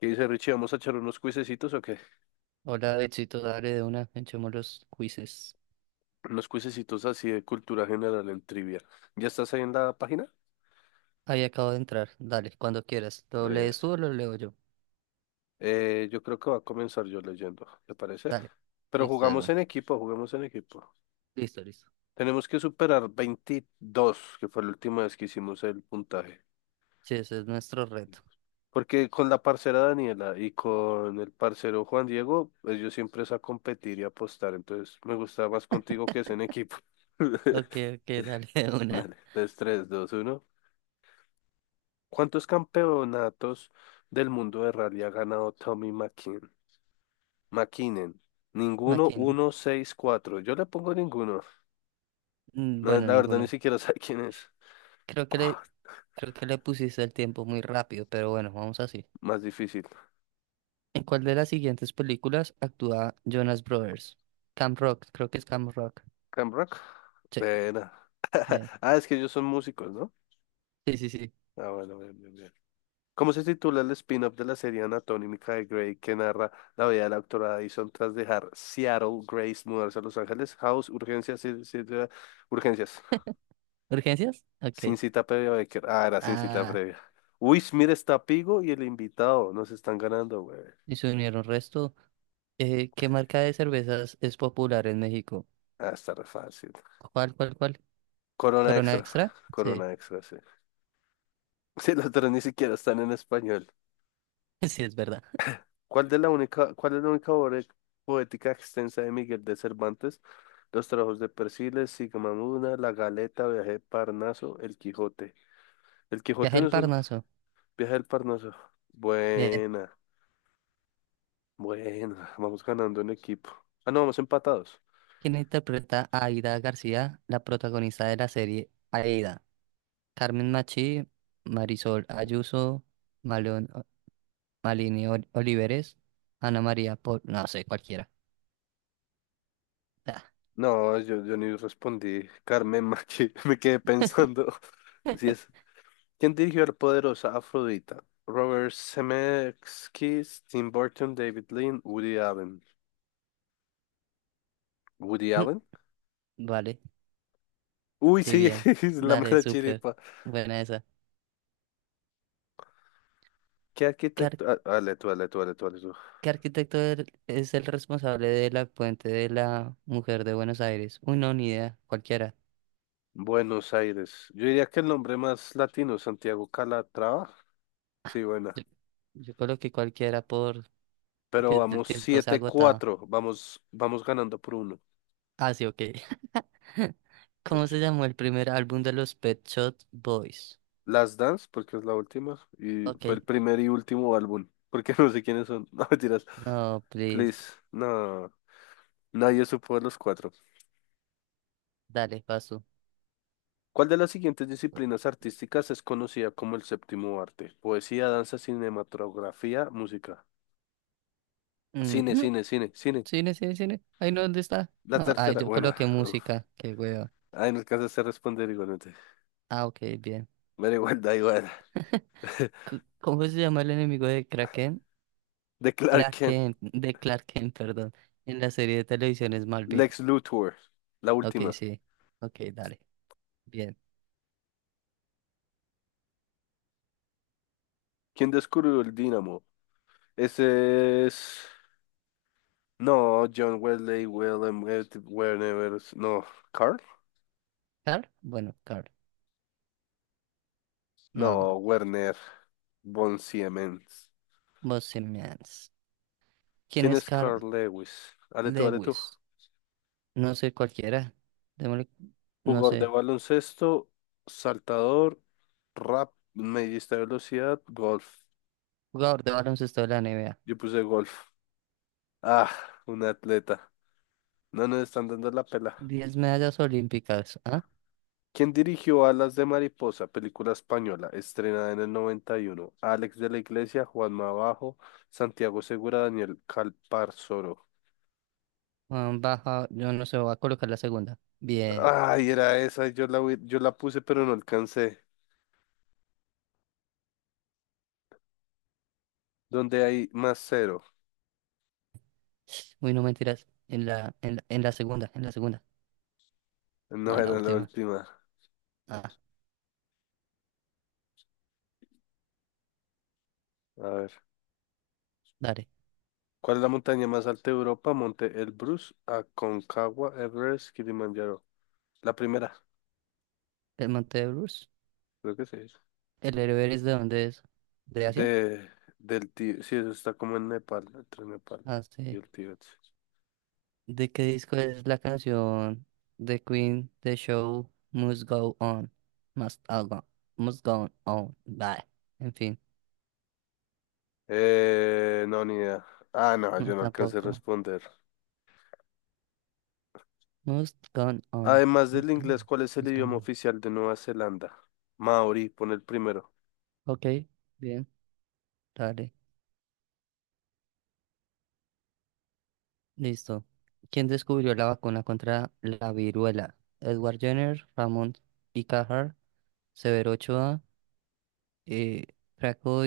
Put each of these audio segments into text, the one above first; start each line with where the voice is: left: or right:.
left: ¿Qué dice Richie? ¿Vamos a echar unos cuisecitos o qué?
right: Hola, Betsito, dale de una, echemos los quizzes.
left: Unos cuisecitos así de cultura general en trivia. ¿Ya estás ahí en la página?
right: Ahí acabo de entrar, dale, cuando quieras. ¿Lo
left: Breve.
right: lees tú o lo leo yo?
left: Yo creo que va a comenzar yo leyendo, ¿te parece?
right: Dale,
left: Pero
right: listo de
left: jugamos
right: una.
left: en equipo, jugamos en equipo.
right: Listo, listo.
left: Tenemos que superar 22, que fue la última vez que hicimos el puntaje.
right: Sí, ese es nuestro reto.
left: Porque con la parcera Daniela y con el parcero Juan Diego, ellos siempre es a competir y apostar. Entonces me gusta más contigo que es en equipo.
right: Ok, ok, dale de una.
left: Dale, 3, tres dos uno. ¿Cuántos campeonatos del mundo de rally ha ganado Tommy McKinnon? Ninguno,
right: Máquina.
left: uno, seis, cuatro. Yo le pongo ninguno. No,
right: Bueno,
left: la verdad ni
right: ninguno.
left: siquiera sé quién es.
right: Creo que
left: Ua,
right: le, creo que le pusiste el tiempo muy rápido, pero bueno, vamos así.
left: más difícil.
right: ¿En cuál de las siguientes películas actúa Jonas Brothers? Camp Rock, creo que es Camp Rock.
left: Cam Rock.
right: Sí,
left: Verá.
right: bien.
left: Ah, es que ellos son músicos, ¿no?
right: Sí, sí, sí.
left: Ah, bueno, bien, bien, bien. ¿Cómo se titula el spin-off de la serie anatómica de Grey que narra la vida de la doctora Addison tras dejar Seattle, Grace, mudarse a Los Ángeles, House, Urgencias, sí, sí, sí, Urgencias.
right: ¿Urgencias?
left: Sin
right: Ok.
left: cita previa, Becker. Ah, era sin cita
right: Ah,
left: previa. Uy, mira, está Pigo y el invitado. Nos están ganando, güey.
right: y se unieron resto. ¿Qué marca de cervezas es popular en México?
left: Ah, está re fácil.
right: ¿Cuál, cuál, cuál?
left: Corona
right: ¿Corona
left: extra.
right: Extra? Sí,
left: Corona extra, sí. Sí, los tres ni siquiera están en español.
right: sí, es verdad.
left: ¿Cuál de la única, cuál es la única obra poética extensa de Miguel de Cervantes? Los trabajos de Persiles, Sigismunda, La Galeta, Viaje de Parnaso, El Quijote. El
right: Viaje
left: Quijote no
right: al
left: es uno.
right: Parnaso.
left: Viaje del Parnaso.
right: Bien.
left: Buena, buena. Vamos ganando en equipo. Ah, no, vamos empatados.
right: ¿Quién interpreta a Aida García, la protagonista de la serie Aida? Carmen Machi, Marisol Ayuso, Malón, Oliveres, Ana María Pol, no sé, cualquiera. Ah.
left: No, yo ni respondí. Carmen Machi, me quedé pensando. Si es, ¿quién dirigió La poderosa Afrodita? Robert Zemeckis, Tim Burton, David Lean, Woody Allen. ¿Woody Allen?
right: Vale,
left: Uy,
right: sí,
left: sí,
right: bien.
left: es la
right: Dale,
left: mera
right: súper.
left: chiripa.
right: Buena esa.
left: ¿Qué
right: ¿Qué
left: arquitecto? Ah, dale tú, dale tú, dale tú, dale tú.
right: ¿Qué arquitecto es el responsable de la puente de la Mujer de Buenos Aires? Uy, no, ni idea, cualquiera.
left: Buenos Aires. Yo diría que el nombre más latino, Santiago Calatrava. Sí, buena.
right: Yo, yo coloqué cualquiera porque
left: Pero
right: el
left: vamos
right: tiempo se ha
left: siete
right: agotado.
left: cuatro. Vamos, vamos ganando por uno.
right: Ah, sí, ok. ¿Cómo se llamó el primer álbum de los Pet Shop Boys?
left: Last Dance, porque es la última, y
right: Ok,
left: fue el primer y último álbum, porque no sé quiénes son. No, mentiras.
right: no, please.
left: Please, no, nadie supo de los cuatro.
right: Dale, paso.
left: ¿Cuál de las siguientes disciplinas artísticas es conocida como el séptimo arte? Poesía, danza, cinematografía, música.
right: Mm,
left: Cine,
right: mm,
left: cine, cine, cine.
right: Cine, cine, cine. Ay, no, ¿dónde está?
left: La
right: No, ay,
left: tercera,
right: yo
left: bueno,
right: coloqué
left: uf.
right: música. Qué hueva.
left: Ay, no alcanzaste a responder igualmente.
right: Ah, ok, bien.
left: Me igual, da igual.
right: ¿Cómo se llama el enemigo de Kraken?
left: De Clark Kent,
right: De Clark Kent, perdón, en la serie de televisión Smallville.
left: Lex Luthor, la
right: Ok,
left: última.
right: sí. Ok, dale. Bien.
left: ¿Quién descubrió el dínamo? Ese es. No, John Wesley, Willem, Werner, no, Carl,
right: ¿Carl? Bueno, Carl. No,
left: no, Werner von Siemens.
right: Bohemians. ¿Quién
left: ¿Quién
right: es
left: es
right: Carl
left: Carl Lewis? Dale tú, dale tú.
right: Lewis? No sé, cualquiera. Démosle- No
left: Jugador de
right: sé.
left: baloncesto, saltador, rap, medista de velocidad, golf.
right: Jugador de baloncesto de la NBA.
left: Yo puse golf. Ah, un atleta. No nos están dando la pela.
right: 10 medallas olímpicas. ¿Ah?
left: ¿Quién dirigió Alas de Mariposa, película española, estrenada en el 91? Alex de la Iglesia, Juan Mabajo, Santiago Segura, Daniel Calparsoro.
right: Ah, Baja, yo no sé, voy a colocar la segunda. Bien.
left: Ay, era esa, yo la, yo la puse, pero no alcancé. ¿Dónde hay más cero?
right: Uy, no mentiras. En la segunda, en la segunda. No,
left: No
right: en la
left: era la
right: última.
left: última.
right: Ah,
left: A ver.
right: dale.
left: ¿Cuál es la montaña más alta de Europa? Monte Elbrus, Aconcagua, Everest, Kilimanjaro. La primera,
right: El Monte de Bruce.
left: creo que sí es.
right: ¿El héroe es de dónde es? ¿De Asia?
left: De, del Tíbet. Sí, eso está como en Nepal, entre Nepal
right: Ah,
left: y
right: sí.
left: el Tíbet.
right: ¿De qué disco es la canción The Queen, The Show Must Go On? Must, all go, must Go On. Bye. En fin,
left: No, ni idea. Ah, no,
right: no
left: yo no alcancé a
right: tampoco.
left: responder.
right: Must Go On.
left: Además del
right: Must Go
left: inglés,
right: On.
left: ¿cuál es el
right: Must Go
left: idioma
right: On.
left: oficial de Nueva Zelanda? Maori, pone el primero.
right: Ok, bien, dale, listo. ¿Quién descubrió la vacuna contra la viruela? Edward Jenner, Ramón y Cajal, Severo Ochoa, eh, Franco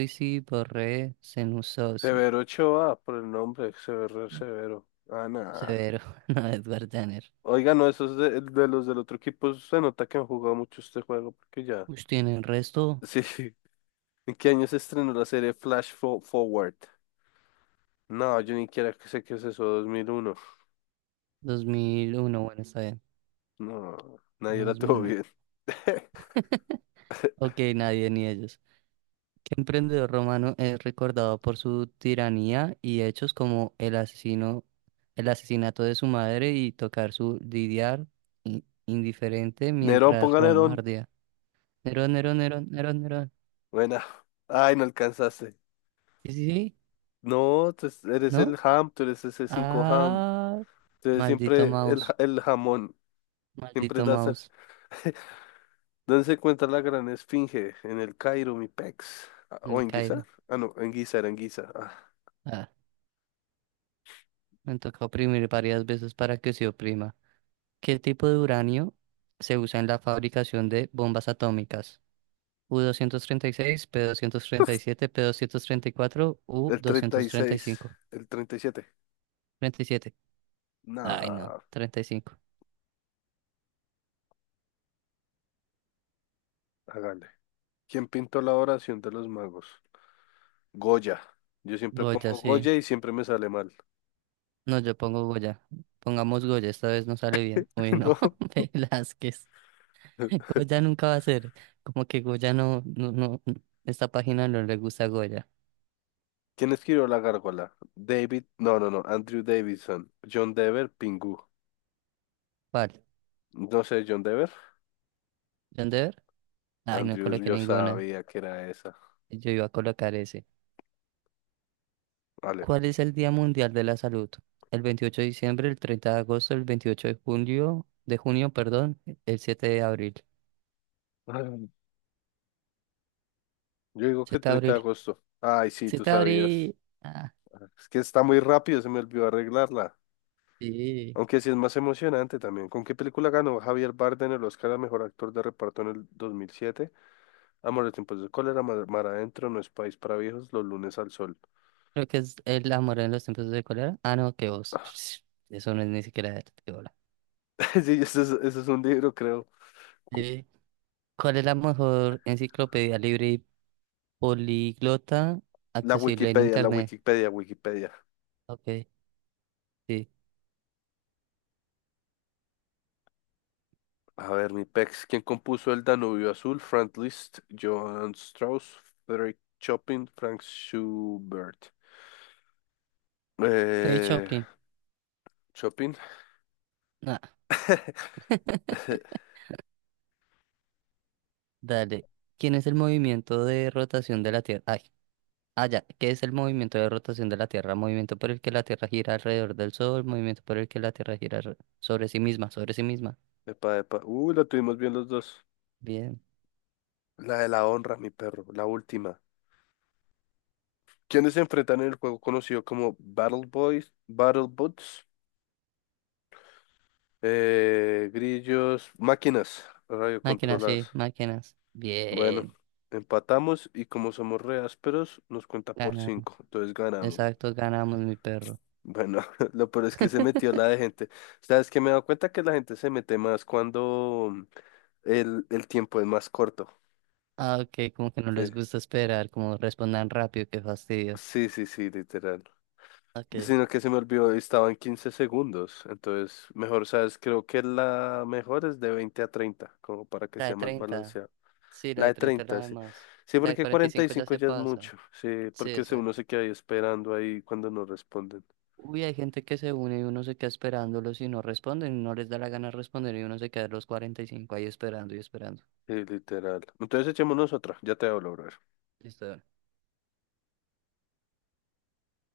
right: Borré, Senussi.
left: Severo Ochoa, por el nombre, Severo, Severo. Ah, nada.
right: Severo, no, Edward Jenner.
left: Oiga, no, esos de los del otro equipo se nota que han jugado mucho este juego, porque ya.
right: Uy, tiene el resto.
left: Sí. ¿En qué año se estrenó la serie Flash Forward? No, yo ni quiera que sé qué es eso, 2001.
right: 2001, bueno, está bien.
left: No, nadie
right: No,
left: la
right: dos mil
left: tuvo
right: nueve.
left: bien.
right: Ok, nadie ni ellos. ¿Qué emprendedor romano es recordado por su tiranía y hechos como el asesinato de su madre y tocar su lidiar indiferente
left: Nerón,
right: mientras
left: ponga
right: Roma
left: Nerón.
right: ardía? Nerón, Nerón, Nerón, Nerón, Nerón.
left: Buena. Ay, no alcanzaste.
right: Sí, sí, sí,
left: No, tú eres el
right: ¿no?
left: ham, tú eres ese 5 ham.
right: Ah,
left: Tú eres
right: maldito
left: siempre el,
right: mouse,
left: el jamón. Siempre
right: maldito
left: das.
right: mouse,
left: Dense cuenta la gran esfinge en el Cairo, mi pex. Ah, ¿o
right: el
left: en Guizar?
right: Cairo.
left: Ah, no, en Guizar, en Guizar. Ah,
right: Me toca oprimir varias veces para que se oprima. ¿Qué tipo de uranio se usa en la fabricación de bombas atómicas? U-236, P-237, P-234,
left: el 36,
right: U-235.
left: el 37.
right: 37. Ay, no,
left: Nah,
right: 35.
left: hágale. ¿Quién pintó la oración de los magos? Goya. Yo siempre
right: Goya,
left: pongo
right: sí.
left: Goya y siempre me sale mal.
right: No, yo pongo Goya. Pongamos Goya, esta vez no sale bien. Uy, no, Velázquez.
left: No.
right: Goya nunca va a ser. Como que Goya no, no, no, esta página no le gusta a Goya.
left: ¿Quién escribió la gárgola? David, no, no, no, Andrew Davidson. John Dever, Pingu.
right: ¿Cuál?
left: No sé, John Dever.
right: ¿John Deere? Ay, no
left: Andrew,
right: coloqué
left: yo
right: ninguna.
left: sabía que era esa.
right: Yo iba a colocar ese.
left: Vale.
right: ¿Cuál es el Día Mundial de la Salud? El 28 de diciembre, el 30 de agosto, el 28 de junio, perdón, el 7 de abril.
left: Ay, yo digo que
right: 7 de
left: 30 de
right: abril.
left: agosto. Ay, sí, tú
right: 7 de
left: sabías.
right: abril. Ah,
left: Es que está muy rápido, se me olvidó arreglarla.
right: sí.
left: Aunque sí es más emocionante también. ¿Con qué película ganó Javier Bardem el Oscar a Mejor Actor de Reparto en el 2007? Amor de tiempos de cólera, Mar, Mar adentro, No es país para viejos, Los lunes al sol.
right: Creo que es el amor en los tiempos de cólera. Ah, no, que vos. Eso no es ni siquiera de bola.
left: Sí, eso es un libro, creo. Cu-
right: Sí. ¿Cuál es la mejor enciclopedia libre y políglota accesible en
left: La
right: internet?
left: Wikipedia, Wikipedia.
right: Ok, sí.
left: A ver, mi pex. ¿Quién compuso El Danubio Azul? Franz Liszt, Johann Strauss, Frédéric Chopin, Frank Schubert.
right: Ray
left: Eh,
right: Choplin.
left: Chopin.
right: Ah. Dale. ¿Quién es el movimiento de rotación de la Tierra? Ay, ah, ya. ¿Qué es el movimiento de rotación de la Tierra? Movimiento por el que la Tierra gira alrededor del Sol, movimiento por el que la Tierra sobre sí misma, sobre sí misma.
left: Epa, epa. Uy, la tuvimos bien los dos.
right: Bien.
left: La de la honra, mi perro, la última. ¿Quiénes se enfrentan en el juego conocido como Battle Boys, Battle Bots, grillos, máquinas
right: Máquinas, sí,
left: radiocontroladas?
right: máquinas.
left: Bueno,
right: Bien.
left: empatamos y como somos re ásperos, nos cuenta por
right: Ganamos.
left: cinco, entonces ganamos.
right: Exacto, ganamos, mi perro.
left: Bueno, lo peor es que se metió la de gente. ¿Sabes que me he dado cuenta que la gente se mete más cuando el tiempo es más corto.
right: Ah, ok, como que no
left: Sí,
right: les gusta esperar, como respondan rápido, qué fastidio.
left: sí, sí, sí, literal.
right: Ok.
left: Sino que se me olvidó, estaba en 15 segundos. Entonces, mejor, ¿sabes? Creo que la mejor es de 20 a 30 como para que
right: La
left: sea
right: de
left: más
right: 30,
left: balanceado.
right: sí, la
left: La
right: de
left: de
right: 30 es la
left: 30
right: de
left: sí.
right: más.
left: Sí,
right: La de
left: porque
right: cuarenta y
left: cuarenta y
right: cinco ya
left: cinco
right: se
left: ya es
right: pasa.
left: mucho. Sí,
right: Sí,
left: porque uno
right: exacto.
left: se queda ahí esperando ahí cuando no responden.
right: Uy, hay gente que se une y uno se queda esperándolos y no responden, no les da la gana de responder y uno se queda a los 45 ahí esperando y esperando.
left: Sí, literal. Entonces, echémonos otra. Ya te hablo, bro.
right: Listo,